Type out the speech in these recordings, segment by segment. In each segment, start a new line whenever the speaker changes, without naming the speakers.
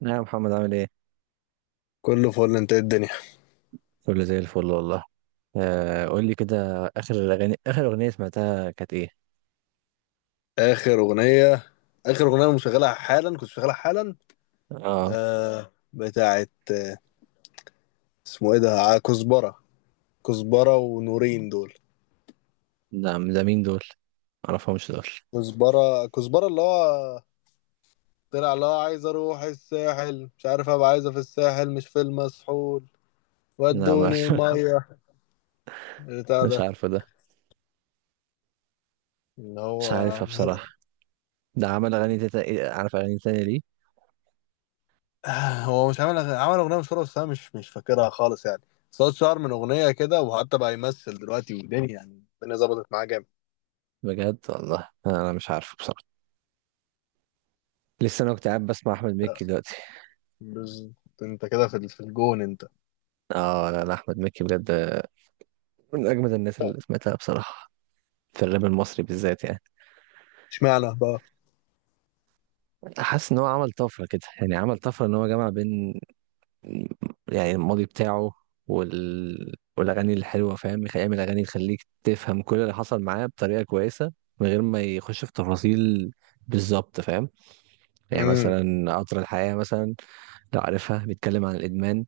نعم يا محمد عامل ايه؟
كله فل. انت ايه الدنيا؟
كله زي الفل والله. آه، قول لي كده. اخر الاغاني، اخر اغنية سمعتها كانت ايه؟
اخر اغنيه، انا مشغلها حالا، كنت شغالها حالا.
اه.
بتاعت اسمه ايه ده؟ كزبره. كزبره ونورين دول.
ده مين دول؟ معرفهمش دول.
كزبره كزبره اللي هو طلع، اللي هو عايز اروح الساحل، مش عارف، ابقى عايزه في الساحل مش في المسحول،
لا ما.
ودوني الميه بتاع
مش
ده،
عارفه ده.
اللي هو
مش عارفها بصراحة. ده عمل اغاني إيه، عارف اغاني تانية ليه؟
هو مش عامل عمل اغنيه مشهوره، بس انا مش فاكرها خالص يعني. صوت شعر من اغنيه كده، وحتى بقى يمثل دلوقتي ودنيا، يعني الدنيا ظبطت معاه جامد.
بجد والله انا مش عارفه بصراحة. لسه انا كنت قاعد بسمع احمد مكي دلوقتي.
بز... انت كده في في الجون انت.
اه، لا، احمد مكي بجد من اجمد الناس اللي سمعتها بصراحة، في الراب المصري بالذات يعني.
اشمعنى بقى؟
حاسس ان هو عمل طفرة كده، يعني عمل طفرة ان هو جمع بين، يعني الماضي بتاعه والاغاني الحلوه، فاهم، يعمل اغاني تخليك تفهم كل اللي حصل معاه بطريقه كويسه من غير ما يخش في تفاصيل. بالظبط فاهم. يعني
امم.
مثلا قطر الحياه مثلا، لو عارفها، بيتكلم عن الادمان،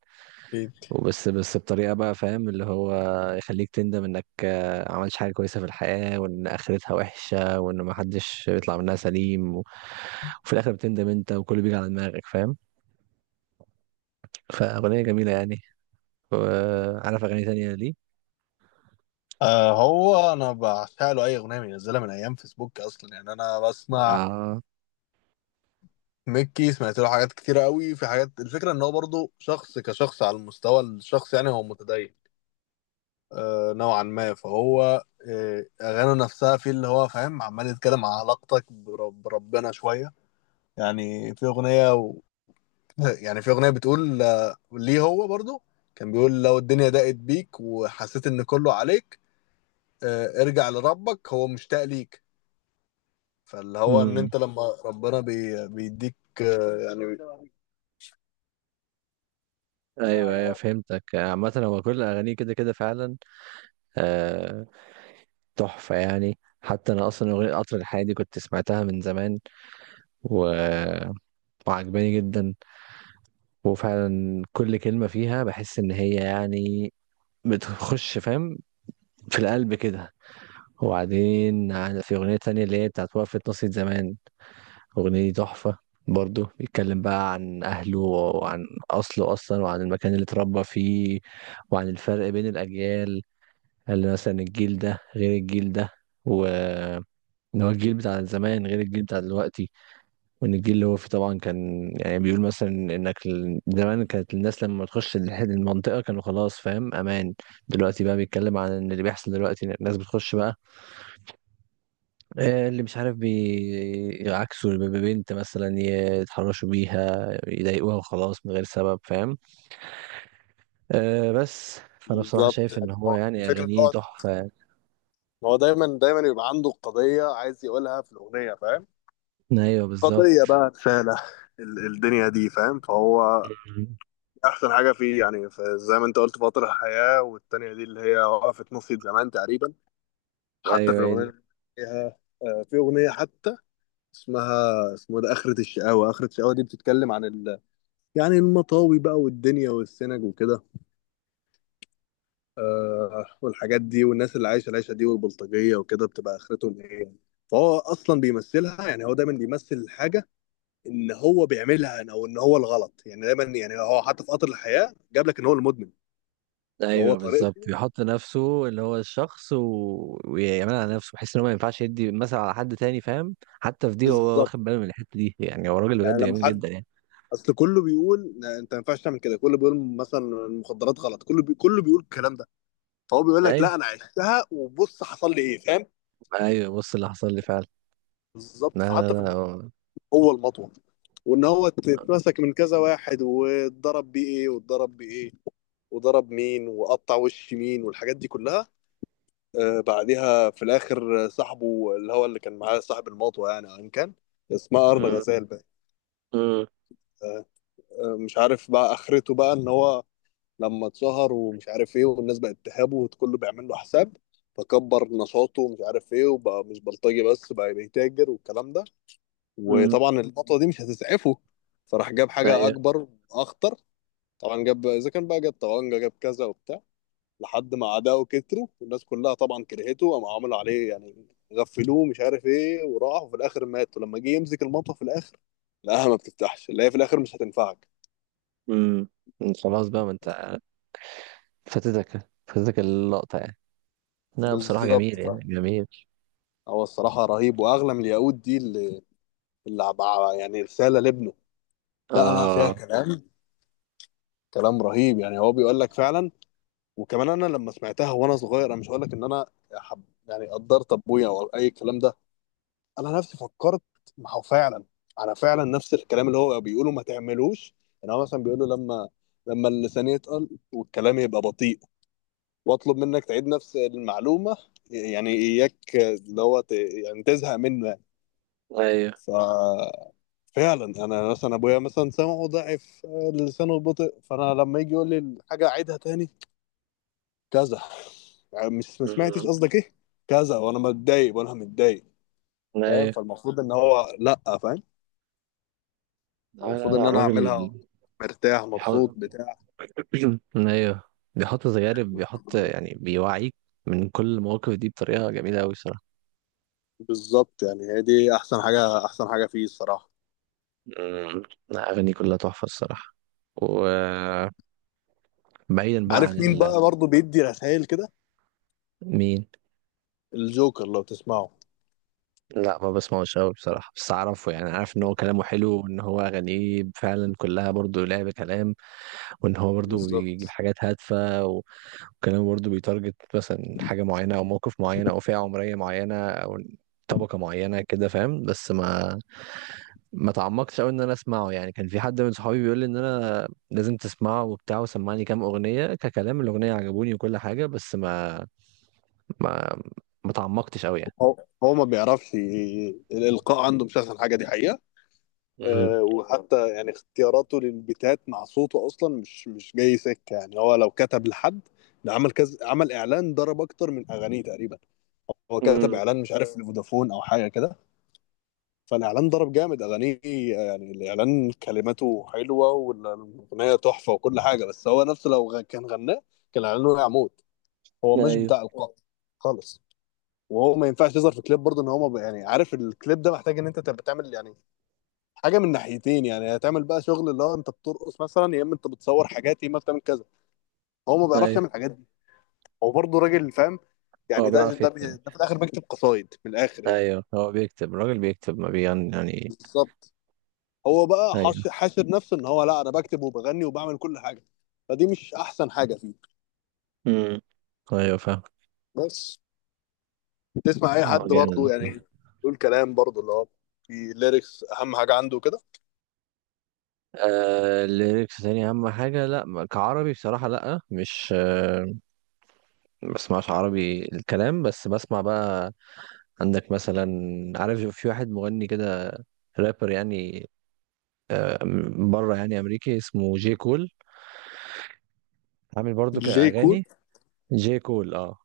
اكيد.
وبس بطريقه بقى، فاهم، اللي هو يخليك تندم انك عملتش حاجه كويسه في الحياه، وان اخرتها وحشه، وان ما حدش بيطلع منها سليم وفي الاخر بتندم انت، وكله بيجي على دماغك، فاهم. فاغنيه جميله يعني. وعارف اغاني تانية ليه.
آه، هو انا بعشق له اي اغنيه بينزلها من ايام فيسبوك اصلا، يعني انا بسمع
اه.
ميكي، سمعت له حاجات كتير قوي، في حاجات الفكره ان هو برضه شخص كشخص على المستوى الشخص، يعني هو متدين نوعا ما، فهو اغانيه نفسها في اللي هو فاهم، عمال يتكلم عن علاقتك بربنا شويه. يعني في اغنيه، بتقول ليه هو برضو كان بيقول: لو الدنيا ضاقت بيك وحسيت ان كله عليك، ارجع لربك هو مشتاق ليك. فاللي هو ان
امم.
انت لما ربنا بيديك، يعني.
ايوه فهمتك، عامة هو كل اغانيه كده كده فعلا. آه، تحفة يعني. حتى انا اصلا اغنية قطر الحياة دي كنت سمعتها من زمان، و... وعجباني جدا. وفعلا كل كلمة فيها بحس ان هي يعني بتخش، فاهم، في القلب كده. وبعدين في اغنية تانية اللي هي بتاعت وقفة ناصية زمان. أغنية دي تحفة. برضو بيتكلم بقى عن أهله، وعن أصله أصلا، وعن المكان اللي اتربى فيه، وعن الفرق بين الأجيال، اللي مثلا الجيل ده غير الجيل ده، و إن هو الجيل بتاع زمان غير الجيل بتاع دلوقتي. وإن الجيل اللي هو فيه طبعا، كان يعني بيقول مثلا إنك زمان كانت الناس لما تخش المنطقة، كانوا خلاص، فاهم، أمان. دلوقتي بقى بيتكلم عن إن اللي بيحصل دلوقتي، إن الناس بتخش بقى، آه، اللي مش عارف بيعكسوا البنت مثلا، يتحرشوا بيها، يضايقوها، وخلاص من غير سبب، فاهم. أه بس، فانا بصراحة
بالظبط،
شايف ان
يعني
هو
هو
يعني
الفكره ان
اغانيه
هو
تحفة.
إن هو دايما دايما يبقى عنده قضيه عايز يقولها في الاغنيه، فاهم.
ايوه بالظبط.
قضيه بقى، رساله الدنيا دي، فاهم. فهو
مم.
احسن حاجه فيه، يعني زي ما انت قلت فاطر الحياه، والتانيه دي اللي هي وقفت نص زمان تقريبا. حتى في
ايوه هي
الاغنيه
دي.
اللي فيها، في اغنيه حتى اسمها اسمه ده اخره الشقاوه. اخره الشقاوه دي بتتكلم عن يعني المطاوي بقى والدنيا والسنج وكده، والحاجات دي، والناس اللي عايشه العيشه دي والبلطجيه وكده، بتبقى اخرتهم ايه يعني. فهو اصلا بيمثلها، يعني هو دايما بيمثل حاجه ان هو بيعملها، او ان هو الغلط يعني. دايما يعني هو، حتى في قطر الحياه، جاب لك ان هو المدمن. فهو
ايوه بالظبط،
طريقته.
بيحط نفسه اللي هو الشخص ويعملها على نفسه، بحيث ان هو ما ينفعش يدي مثلا على حد تاني، فاهم. حتى في دي هو
بالظبط،
واخد باله من الحتة دي، يعني هو راجل
يعني
بجد
لما
جميل
حد،
جدا يعني.
اصل كله بيقول: لا، انت ما ينفعش تعمل كده. كله بيقول مثلا المخدرات غلط، كله بيقول الكلام ده. فهو بيقول لك:
ايوه
لا، انا عشتها وبص حصل لي ايه، فاهم.
ايوه بص اللي حصل لي فعلا.
بالظبط،
لا لا
فحتى في
لا
البيت هو المطوه، وان هو اتمسك من كذا واحد واتضرب بيه ايه واتضرب بايه، وضرب مين وقطع وش مين والحاجات دي كلها. آه. بعدها في الاخر، صاحبه اللي هو اللي كان معاه صاحب المطوه، يعني ان كان اسمها ارن
مم.
غزال بقى.
مم.
آه. مش عارف بقى اخرته، بقى ان هو لما اتشهر ومش عارف ايه، والناس بقت تهابه وكله بيعمل له حساب، فكبر نشاطه ومش عارف ايه، وبقى مش بلطجي بس، بقى بيتاجر والكلام ده.
مم.
وطبعا النقطة دي مش هتسعفه، فراح جاب حاجة
ايوه.
أكبر وأخطر. طبعا جاب، إذا كان بقى جاب طبنجة جاب كذا وبتاع، لحد ما أعدائه كتروا والناس كلها طبعا كرهته، قاموا عملوا عليه يعني، غفلوه مش عارف ايه، وراح وفي الآخر مات. ولما جه يمسك المطوة في الآخر لقاها ما بتفتحش، اللي هي في الآخر مش هتنفعك.
امم. خلاص بقى، ما انت فاتتك اللقطة يعني. لا بصراحة
بالظبط.
جميل يعني، جميل.
هو الصراحة رهيب. وأغلى من الياقوت دي يعني رسالة لابنه. لا لا، فيها
اه.
كلام. كلام رهيب، يعني هو بيقول لك فعلا. وكمان أنا لما سمعتها وأنا صغير، أنا مش هقول لك إن أنا حب يعني قدرت أبويا أو أي الكلام ده. أنا نفسي فكرت، ما هو فعلا أنا فعلا نفس الكلام اللي هو بيقوله ما تعملوش. يعني هو مثلا بيقوله: لما اللسان يتقل والكلام يبقى بطيء، وأطلب منك تعيد نفس المعلومة، يعني إياك اللي هو يعني تزهق منه يعني.
ايوه.
ف فعلا انا مثلا ابويا مثلا سمعه ضعف، لسانه بطء، فانا لما يجي يقول لي الحاجه اعيدها تاني كذا، يعني مش ما سمعتش
امم.
قصدك ايه كذا، وانا متضايق وانا متضايق، فاهم.
ايوه.
فالمفروض ان هو لا، فاهم.
لا لا
المفروض ان
لا
انا اعملها
الراجل
مرتاح مبسوط
بيحط.
بتاع.
ايوه، بيحط تجارب، بيحط يعني، بيوعيك من كل المواقف دي بطريقة جميلة أوي الصراحة.
بالظبط، يعني هي دي احسن حاجه، احسن حاجه فيه الصراحه.
امم. لا، أغاني كلها تحفة الصراحة. وبعيدا بقى عن
عارف مين بقى برضه بيدي رسائل كده؟
مين.
الجوكر، لو تسمعه.
لا ما بسمعوش قوي بصراحة، بس أعرفه يعني، عارف إن هو كلامه حلو، وإن هو أغانيه فعلا كلها برضو لعب كلام، وإن هو برضو بيجيب
بالظبط،
حاجات هادفة وكلامه برضو بيتارجت مثلا حاجة معينة، أو موقف معين، أو فئة عمرية معينة، أو طبقة معينة كده، فاهم. بس ما تعمقتش قوي إن أنا أسمعه يعني. كان في حد من صحابي بيقول لي إن أنا لازم تسمعه وبتاع، وسمعني كام أغنية، ككلام الأغنية عجبوني وكل حاجة، بس ما ما تعمقتش قوي يعني.
هو هو ما بيعرفش الالقاء عنده مش احسن حاجه دي حقيقه.
امم.
وحتى يعني اختياراته للبيتات مع صوته اصلا مش جاي سكه، يعني هو لو كتب لحد. ده عمل كذا، عمل اعلان ضرب اكتر من اغانيه تقريبا. هو كتب
امم.
اعلان مش عارف لفودافون او حاجه كده، فالاعلان ضرب جامد اغانيه. يعني الاعلان كلماته حلوه والاغنيه تحفه وكل حاجه، بس هو نفسه لو كان غناه كان الاعلان وقع موت. هو مش
ايوه.
بتاع القاء خالص. وهو ما ينفعش يظهر في كليب برضه، ان هو ما ب- يعني عارف الكليب ده محتاج ان انت تبقى تعمل يعني حاجه من ناحيتين، يعني هتعمل بقى شغل اللي هو انت بترقص مثلا، يا اما انت بتصور حاجات، يا اما بتعمل كذا. هو ما بيعرفش يعمل
ايوه.
الحاجات دي. هو برضه راجل فاهم،
هو
يعني
بيعرف يكتب.
ده في الاخر بيكتب قصايد من الاخر يعني.
ايوه هو بيكتب، الراجل بيكتب ما بيغني يعني.
بالظبط. هو بقى
ايوه.
حاشر نفسه ان هو لا، انا بكتب وبغني وبعمل كل حاجه، فدي مش احسن حاجه فيه.
امم. ايوه فاهم.
بس تسمع اي
اه
حد برضه
جامد.
يعني يقول كلام برضه اللي هو في ليركس اهم حاجه عنده كده.
آه الليركس تاني اهم حاجه. لا ما- كعربي بصراحه، لا مش آه. ما بسمعش عربي الكلام، بس بسمع بقى. عندك مثلا، عارف في واحد مغني كده، رابر يعني، آه، بره يعني، امريكي، اسمه جي كول. عامل برضو
جي كول.
كاغاني. جي كول اه.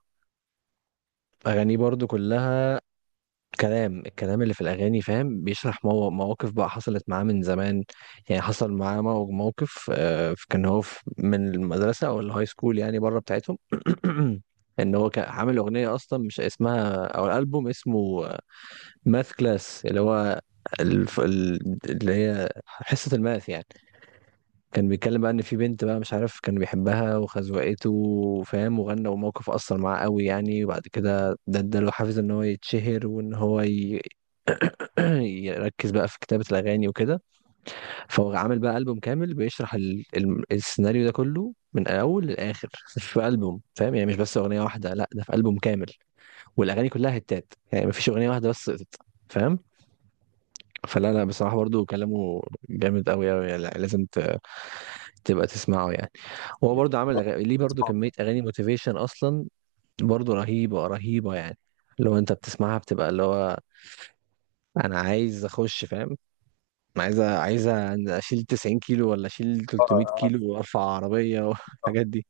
اغانيه برضو كلها الكلام اللي في الأغاني، فاهم، بيشرح مواقف بقى حصلت معاه من زمان. يعني حصل معاه موقف، آه، كان هو من المدرسة أو الهاي سكول يعني، بره بتاعتهم. إن هو كان عامل أغنية، أصلا مش اسمها أو الألبوم اسمه ماث كلاس، اللي هو اللي هي حصة الماث يعني. كان بيتكلم بقى إن في بنت بقى، مش عارف، كان بيحبها وخزوقته، فاهم، وغنى، وموقف أثر معاه قوي يعني. وبعد كده ده اداله حافز إن هو يتشهر، وإن هو يركز بقى في كتابة الأغاني وكده. فهو عامل بقى ألبوم كامل بيشرح السيناريو ده كله من أول للآخر، في ألبوم، فاهم يعني، مش بس أغنية واحدة، لا ده في ألبوم كامل. والأغاني كلها هتات يعني، مفيش أغنية واحدة بس سقطت، فاهم. فلا لا بصراحة، برضو كلامه جامد أوي أوي يعني. لا، لازم تبقى تسمعه يعني. هو برضو عامل ليه برضو كمية
آه.
أغاني موتيفيشن أصلا، برضو رهيبة رهيبة يعني. لو أنت بتسمعها بتبقى اللي هو أنا عايز أخش، فاهم. انا عايزه اشيل 90 كيلو، ولا اشيل 300
آه.
كيلو، وارفع عربيه
آه.
والحاجات دي.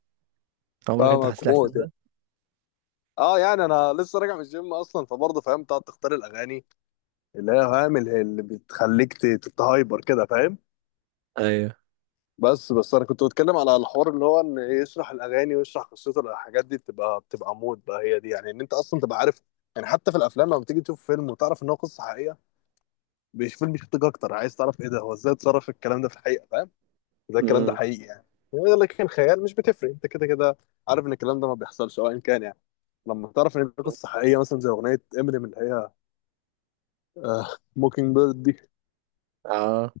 عمرك انت حاسس
فاهمك
الاحساس
موت.
ده.
اه، يعني انا لسه راجع من الجيم اصلا، فبرضه فاهم تقعد تختار الاغاني اللي هي فاهم، اللي بتخليك تتهايبر كده، فاهم.
ايوه.
بس بس انا كنت بتكلم على الحوار اللي هو ان إيه، يشرح الاغاني ويشرح قصته. الحاجات دي بتبقى مود بقى هي دي، يعني ان انت اصلا تبقى عارف. يعني حتى في الافلام لما بتيجي تشوف فيلم وتعرف ان هو قصه حقيقيه، فيلم بيشدك اكتر، عايز تعرف ايه ده، هو ازاي اتصرف الكلام ده في الحقيقه، فاهم؟ ازاي الكلام ده
امم.
حقيقي يعني. لكن الخيال مش بتفرق، انت كده كده عارف ان الكلام ده ما بيحصلش، او ان كان يعني لما تعرف ان دي قصه حقيقيه، مثلا زي اغنيه امينيم اللي هي، آه موكينج بيرد دي،
اه.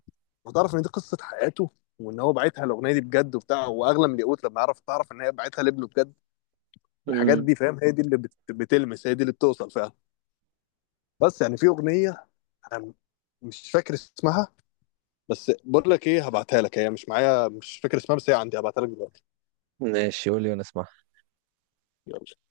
وتعرف ان دي قصه حياته، وان هو باعتها الاغنيه دي بجد وبتاع، واغلى من الياقوت لما تعرف ان هي باعتها لابنه بجد. الحاجات
امم.
دي فاهم هي دي اللي بتلمس، هي دي اللي بتوصل فعلا. بس يعني في اغنيه، أنا مش فاكر اسمها، بس بقول لك ايه، هبعتها لك. هي مش معايا، مش فاكر اسمها، بس هي عندي هبعتها لك دلوقتي.
ماشي قول لي وانا اسمع.
يلا.